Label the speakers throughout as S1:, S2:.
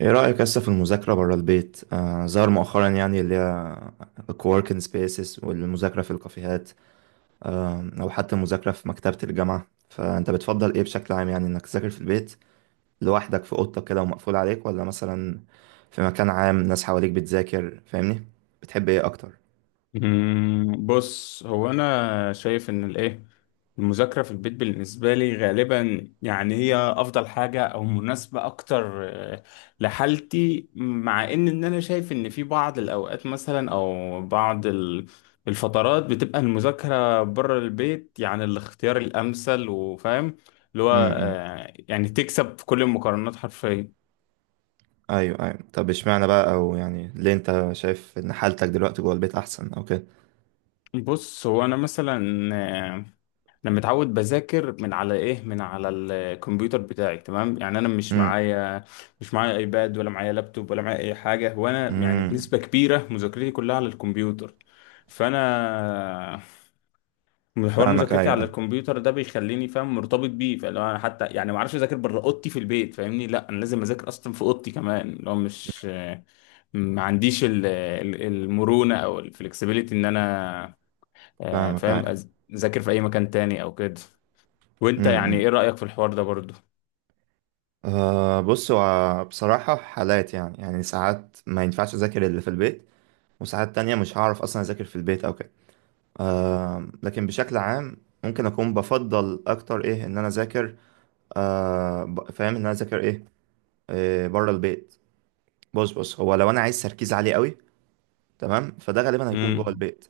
S1: ايه رأيك لسه في المذاكرة برا البيت؟ ظهر مؤخرا يعني اللي هي الكووركينج سبيسز والمذاكرة في الكافيهات. أو حتى المذاكرة في مكتبة الجامعة، فأنت بتفضل ايه بشكل عام، يعني إنك تذاكر في البيت لوحدك في أوضتك كده ومقفول عليك، ولا مثلا في مكان عام ناس حواليك بتذاكر فاهمني؟ بتحب ايه أكتر؟
S2: بص هو انا شايف ان الايه المذاكره في البيت بالنسبه لي غالبا، يعني هي افضل حاجه او مناسبه اكتر، لحالتي. مع ان انا شايف ان في بعض الاوقات مثلا او بعض الفترات بتبقى المذاكره بره البيت يعني الاختيار الامثل. وفاهم اللي هو،
S1: امم.
S2: يعني تكسب في كل المقارنات حرفيا.
S1: أيوه أيوه، طب اشمعنى بقى، أو يعني ليه أنت شايف إن حالتك دلوقتي جوه البيت أحسن أو كده؟
S2: بص هو انا مثلا، انا متعود بذاكر من على ايه، من على الكمبيوتر بتاعي، تمام. يعني انا مش
S1: امم.
S2: معايا مش معايا ايباد ولا معايا لابتوب ولا معايا اي حاجه، وانا يعني
S1: امم.
S2: بنسبه كبيره مذاكرتي كلها على الكمبيوتر. فانا حوار
S1: فاهمك أيوه
S2: مذاكرتي على
S1: أيوه.
S2: الكمبيوتر ده بيخليني فاهم مرتبط بيه، فلو انا حتى يعني ما اعرفش اذاكر بره اوضتي في البيت فاهمني، لا انا لازم اذاكر اصلا في اوضتي كمان. لو مش ما عنديش المرونه او الفلكسبيليتي ان انا، فاهم
S1: فاهمك
S2: اذاكر في اي مكان تاني او كده. وانت يعني
S1: أيوه.
S2: ايه رأيك في الحوار ده برضو؟
S1: أه، بص هو بصراحة حالات، يعني ساعات ما ينفعش أذاكر اللي في البيت، وساعات تانية مش هعرف أصلا أذاكر في البيت أو كده. أه لكن بشكل عام ممكن أكون بفضل أكتر إيه إن أنا أذاكر، فاهم إن أنا أذاكر إيه، إيه بره البيت. بص هو لو أنا عايز تركيز عالي قوي، تمام، فده غالبا هيكون جوه
S2: امم،
S1: البيت،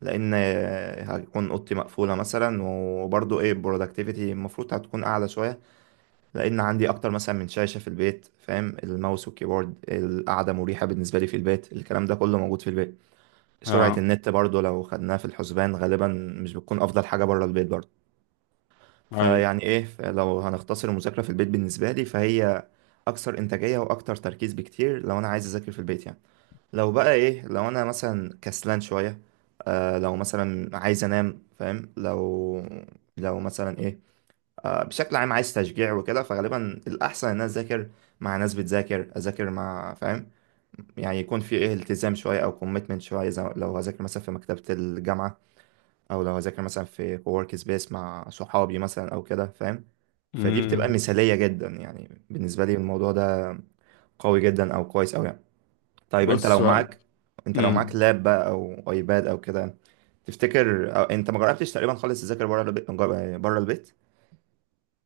S1: لأن هتكون أوضتي مقفولة مثلا، وبرضه إيه productivity المفروض هتكون أعلى شوية، لان عندي اكتر مثلا من شاشه في البيت، فاهم، الماوس والكيبورد، القعده مريحه بالنسبه لي في البيت، الكلام ده كله موجود في البيت، سرعه
S2: اه،
S1: النت برضو لو خدناها في الحسبان غالبا مش بتكون افضل حاجه بره البيت برضو.
S2: اي،
S1: فيعني ايه، لو هنختصر المذاكره في البيت بالنسبه لي، فهي اكثر انتاجيه واكتر تركيز بكتير لو انا عايز اذاكر في البيت يعني. لو بقى ايه، لو انا مثلا كسلان شويه، لو مثلا عايز انام فاهم، لو مثلا ايه، بشكل عام عايز تشجيع وكده، فغالبا الأحسن إن أنا أذاكر مع ناس بتذاكر، أذاكر مع فاهم، يعني يكون في إيه التزام شوية أو كوميتمنت شوية، زي لو هذاكر مثلا في مكتبة الجامعة، أو لو هذاكر مثلا في كوورك سبيس مع صحابي مثلا أو كده فاهم، فدي بتبقى
S2: امم،
S1: مثالية جدا يعني بالنسبة لي، الموضوع ده قوي جدا أو كويس أوي يعني. طيب
S2: بص هو-
S1: أنت لو معاك
S2: امم.
S1: لاب بقى أو أيباد أو كده، تفتكر، أو أنت ما جربتش تقريبا خالص تذاكر بره البيت بره البيت؟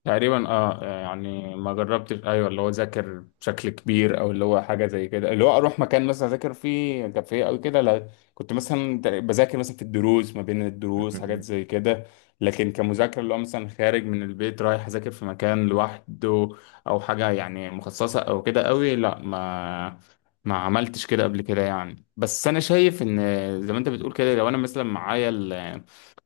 S2: تقريبا اه، يعني ما جربتش، ايوه اللي هو ذاكر بشكل كبير او اللي هو حاجه زي كده اللي هو اروح مكان مثلا اذاكر فيه كافيه او كده، لا. كنت مثلا بذاكر مثلا في الدروس، ما بين الدروس، حاجات زي كده. لكن كمذاكره اللي هو مثلا خارج من البيت رايح اذاكر في مكان لوحده او حاجه يعني مخصصه او كده قوي، لا، ما عملتش كده قبل كده يعني. بس انا شايف ان زي ما انت بتقول كده، لو انا مثلا معايا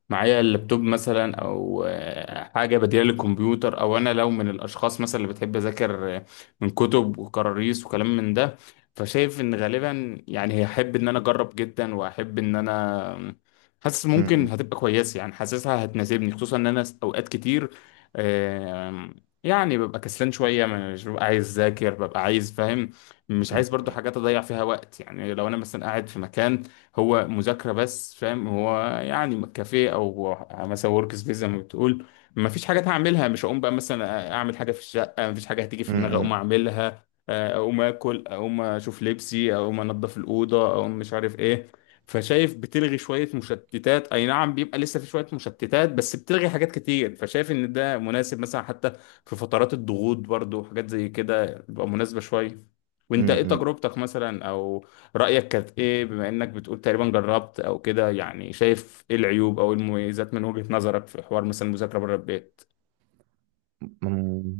S2: معايا اللابتوب مثلا، او حاجه بديله للكمبيوتر، او انا لو من الاشخاص مثلا اللي بتحب اذاكر من كتب وكراريس وكلام من ده، فشايف ان غالبا يعني هحب ان انا اجرب جدا، واحب ان انا حاسس ممكن هتبقى كويسه، يعني حاسسها هتناسبني، خصوصا ان انا اوقات كتير، آم، يعني ببقى كسلان شويه، مش ببقى عايز اذاكر، ببقى عايز فاهم، مش عايز برضو حاجات اضيع فيها وقت. يعني لو انا مثلا قاعد في مكان هو مذاكرة بس فاهم، هو يعني كافيه او مثلا ورك سبيس زي ما بتقول، ما فيش حاجات هعملها، مش هقوم بقى مثلا اعمل حاجة في الشقة، ما فيش حاجة هتيجي في دماغي اقوم
S1: امم،
S2: اعملها، اقوم اكل، اقوم اشوف لبسي، اقوم انضف الأوضة، اقوم مش عارف ايه. فشايف بتلغي شوية مشتتات، أي نعم بيبقى لسه في شوية مشتتات، بس بتلغي حاجات كتير. فشايف إن ده مناسب مثلا حتى في فترات الضغوط، برضو حاجات زي كده بتبقى مناسبة شوية. وأنت إيه
S1: امم.
S2: تجربتك مثلا، أو رأيك كانت ايه؟ بما انك بتقول تقريبا جربت او كده، يعني شايف ايه العيوب او إيه المميزات من وجهة نظرك في حوار مثلا المذاكرة بره البيت؟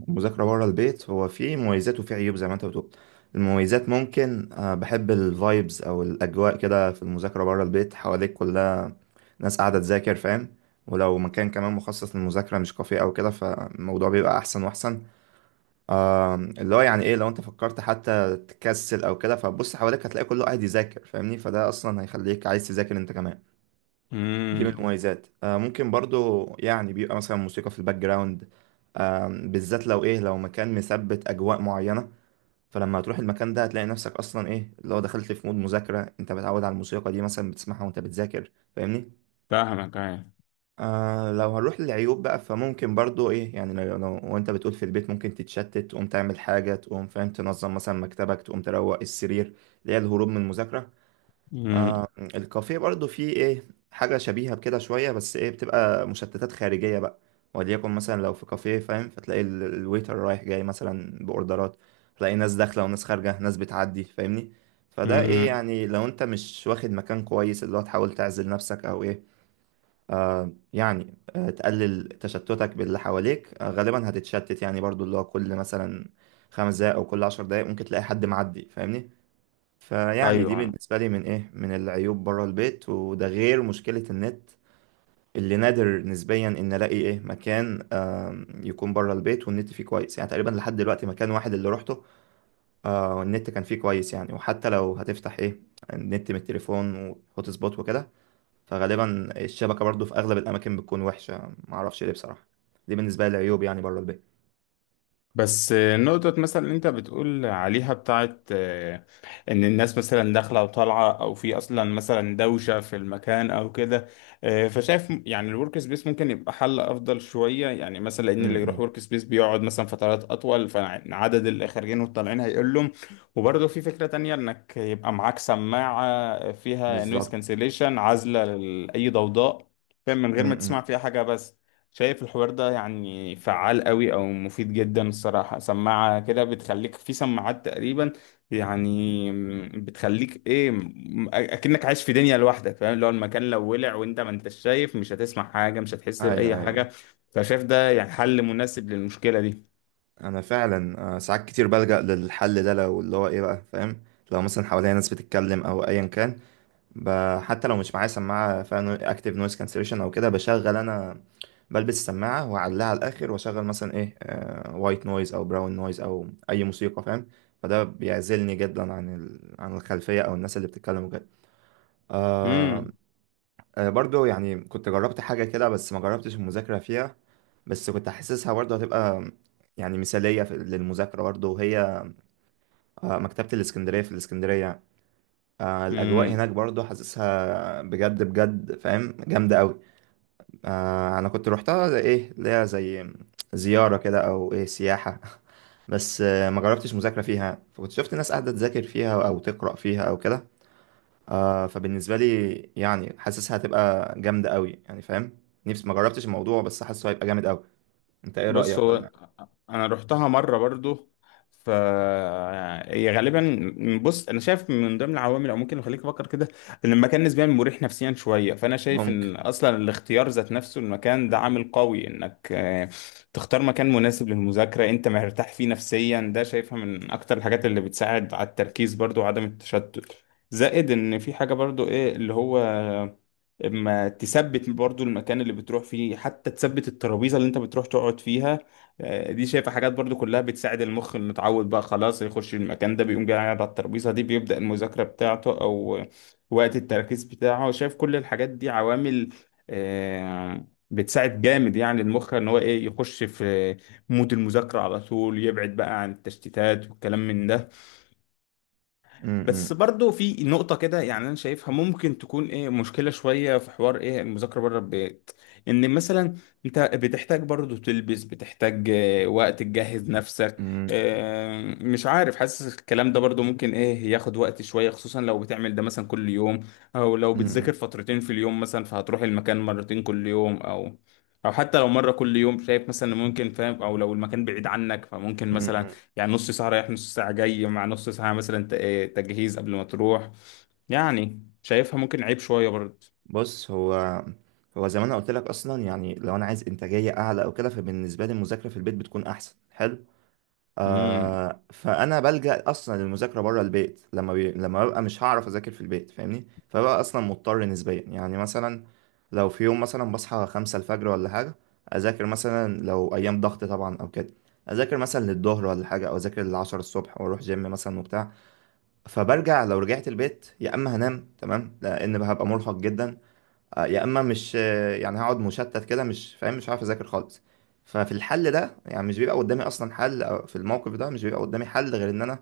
S1: مذاكرة بره البيت، هو فيه مميزات وفيه عيوب زي ما انت بتقول. المميزات ممكن بحب الفايبز او الاجواء كده في المذاكرة بره البيت، حواليك كلها ناس قاعدة تذاكر فاهم، ولو مكان كمان مخصص للمذاكرة مش كافيه او كده فالموضوع بيبقى احسن واحسن. اللي هو يعني ايه لو انت فكرت حتى تكسل او كده، فبص حواليك هتلاقي كله قاعد يذاكر فاهمني، فده اصلا هيخليك عايز تذاكر انت كمان. دي من
S2: امم،
S1: المميزات. آه ممكن برضو يعني بيبقى مثلا موسيقى في الباك جراوند، بالذات لو ايه لو مكان مثبت اجواء معينة، فلما هتروح المكان ده هتلاقي نفسك اصلا ايه لو دخلت في مود مذاكرة، انت متعود على الموسيقى دي مثلا بتسمعها وانت بتذاكر فاهمني.
S2: فاهمك، ايوه،
S1: لو هنروح للعيوب بقى، فممكن برضو ايه، يعني وانت بتقول في البيت ممكن تتشتت، تقوم تعمل حاجة، تقوم فاهم تنظم مثلا مكتبك، تقوم تروق السرير، اللي هي الهروب من المذاكرة.
S2: امم،
S1: الكافيه برضو فيه ايه حاجة شبيهة بكده شوية، بس ايه بتبقى مشتتات خارجية بقى، وليكن مثلا لو في كافيه فاهم، فتلاقي الويتر رايح جاي مثلا بأوردرات، تلاقي ناس داخلة وناس خارجة، ناس بتعدي فاهمني. فده ايه
S2: امم،
S1: يعني لو انت مش واخد مكان كويس اللي هو تحاول تعزل نفسك او ايه يعني، تقلل تشتتك باللي حواليك، غالبا هتتشتت، يعني برضو اللي هو كل مثلا 5 دقايق او كل 10 دقايق ممكن تلاقي حد معدي فاهمني. فيعني دي
S2: ايوه.
S1: بالنسبة لي من إيه من العيوب بره البيت، وده غير مشكلة النت، اللي نادر نسبيا إن ألاقي إيه مكان يكون بره البيت والنت فيه كويس، يعني تقريبا لحد دلوقتي مكان واحد اللي روحته والنت كان فيه كويس، يعني وحتى لو هتفتح إيه النت من التليفون وهوت سبوت وكده، فغالبا الشبكة برضو في أغلب الأماكن بتكون وحشة معرفش ليه بصراحة. دي بالنسبة لي العيوب يعني بره البيت.
S2: بس نقطة مثلا اللي انت بتقول عليها بتاعت، ان الناس مثلا داخلة وطالعة، او في اصلا مثلا دوشة في المكان او كده، فشايف يعني الورك سبيس ممكن يبقى حل افضل شوية. يعني مثلا ان
S1: م-.
S2: اللي يروح
S1: م.
S2: ورك سبيس بيقعد مثلا فترات اطول، فعدد اللي خارجين والطالعين هيقلهم. وبرضه في فكرة تانية انك يبقى معاك سماعة فيها نويز
S1: بالظبط.
S2: كانسليشن عازلة لأي ضوضاء، فاهم، من
S1: م-.
S2: غير ما تسمع
S1: م.
S2: فيها حاجة. بس شايف الحوار ده يعني فعال قوي او مفيد جدا الصراحة. سماعة كده بتخليك في سماعات تقريبا، يعني بتخليك ايه، اكنك عايش في دنيا لوحدك فاهم. لو المكان لو ولع وانت ما انتش شايف، مش هتسمع حاجة، مش هتحس بأي
S1: أيوه أيوه.
S2: حاجة. فشايف ده يعني حل مناسب للمشكلة دي.
S1: انا فعلا ساعات كتير بلجأ للحل ده، لو اللي هو ايه بقى فاهم، لو مثلا حواليا ناس بتتكلم او ايا كان، حتى لو مش معايا سماعه فيها اكتف نويز كانسليشن او كده، بشغل انا، بلبس السماعه واعلقها على الاخر واشغل مثلا ايه وايت نويز او براون نويز او اي موسيقى فاهم، فده بيعزلني جدا عن عن الخلفيه او الناس اللي بتتكلم وكده. آه،
S2: امم،
S1: برضو يعني كنت جربت حاجة كده بس ما جربتش المذاكرة فيها، بس كنت حاسسها برضو هتبقى يعني مثالية للمذاكرة برضو، وهي مكتبة الإسكندرية في الإسكندرية. الأجواء هناك
S2: امم.
S1: برضو حاسسها بجد بجد فاهم جامدة أوي. أنا كنت روحتها زي إيه اللي هي زي زيارة كده أو إيه سياحة بس ما جربتش مذاكرة فيها، فكنت شفت ناس قاعدة تذاكر فيها أو تقرأ فيها أو كده. آه فبالنسبة لي يعني حاسسها هتبقى جامدة قوي يعني فاهم، نفسي ما جربتش الموضوع بس حاسه هيبقى جامد قوي. انت ايه
S2: بص
S1: رأيك
S2: هو
S1: ولا
S2: انا رحتها مره برضو. ف هي غالبا بص، انا شايف من ضمن العوامل او ممكن اللي يخليك تفكر كده ان المكان نسبيا مريح نفسيا شويه. فانا شايف
S1: ممكن؟
S2: ان اصلا الاختيار ذات نفسه المكان ده عامل قوي انك تختار مكان مناسب للمذاكره انت مرتاح فيه نفسيا، ده شايفها من اكتر الحاجات اللي بتساعد على التركيز برضو، وعدم التشتت. زائد ان في حاجه برضو ايه اللي هو اما تثبت برضو المكان اللي بتروح فيه، حتى تثبت الترابيزه اللي انت بتروح تقعد فيها، دي شايفه حاجات برضو كلها بتساعد المخ انه يتعود بقى خلاص يخش المكان ده، بيقوم جاي قاعد على الترابيزه دي بيبدا المذاكره بتاعته او وقت التركيز بتاعه. شايف كل الحاجات دي عوامل بتساعد جامد يعني المخ ان هو ايه يخش في مود المذاكره على طول، يبعد بقى عن التشتيتات والكلام من ده.
S1: م-،
S2: بس
S1: م-،
S2: برضو في نقطة كده يعني أنا شايفها ممكن تكون إيه مشكلة شوية في حوار إيه المذاكرة بره البيت، إن مثلا أنت بتحتاج برضو تلبس، بتحتاج وقت تجهز نفسك.
S1: م-،
S2: مش عارف حاسس الكلام ده برضو ممكن إيه ياخد وقت شوية، خصوصا لو بتعمل ده مثلا كل يوم، أو لو بتذاكر
S1: م-،
S2: فترتين في اليوم مثلا فهتروح المكان مرتين كل يوم، أو حتى لو مرة كل يوم، شايف مثلا إن ممكن فاهم. أو لو المكان بعيد عنك فممكن
S1: م-،
S2: مثلا
S1: م-.
S2: يعني نص ساعة رايح نص ساعة جاي مع نص ساعة مثلا تجهيز قبل ما تروح. يعني شايفها ممكن عيب شوية برضه.
S1: بص هو، هو زي ما انا قلت لك اصلا يعني، لو انا عايز انتاجية اعلى او كده فبالنسبة لي المذاكرة في البيت بتكون احسن، حلو.
S2: امم،
S1: آه فانا بلجأ اصلا للمذاكره بره البيت لما لما ببقى مش هعرف اذاكر في البيت فاهمني، فببقى اصلا مضطر نسبيا يعني، مثلا لو في يوم مثلا بصحى 5 الفجر ولا حاجه، اذاكر مثلا لو ايام ضغط طبعا او كده، اذاكر مثلا للظهر ولا حاجه، او اذاكر لل10 الصبح واروح جيم مثلا وبتاع، فبرجع، لو رجعت البيت يا اما هنام تمام لان هبقى مرهق جدا، يا اما مش يعني هقعد مشتت كده مش فاهم مش عارف اذاكر خالص. ففي الحل ده يعني مش بيبقى قدامي اصلا حل، أو في الموقف ده مش بيبقى قدامي حل غير ان انا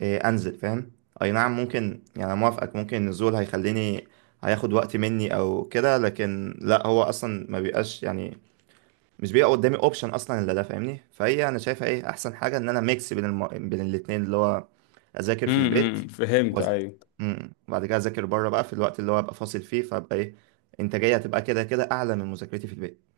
S1: انزل فاهم. اي نعم ممكن، يعني أنا موافقك ممكن النزول هيخليني هياخد وقت مني او كده، لكن لا هو اصلا ما بيبقاش يعني مش بيبقى قدامي اوبشن اصلا الا ده فاهمني. فهي انا شايفها ايه احسن حاجه ان انا ميكس بين بين الاتنين اللي هو اذاكر في البيت
S2: امم، فهمت،
S1: وز...
S2: ايوه.
S1: مم. وبعد كده اذاكر بره بقى في الوقت اللي هو ابقى فاصل فيه، فابقى ايه انتاجيه هتبقى كده كده اعلى من مذاكرتي في البيت.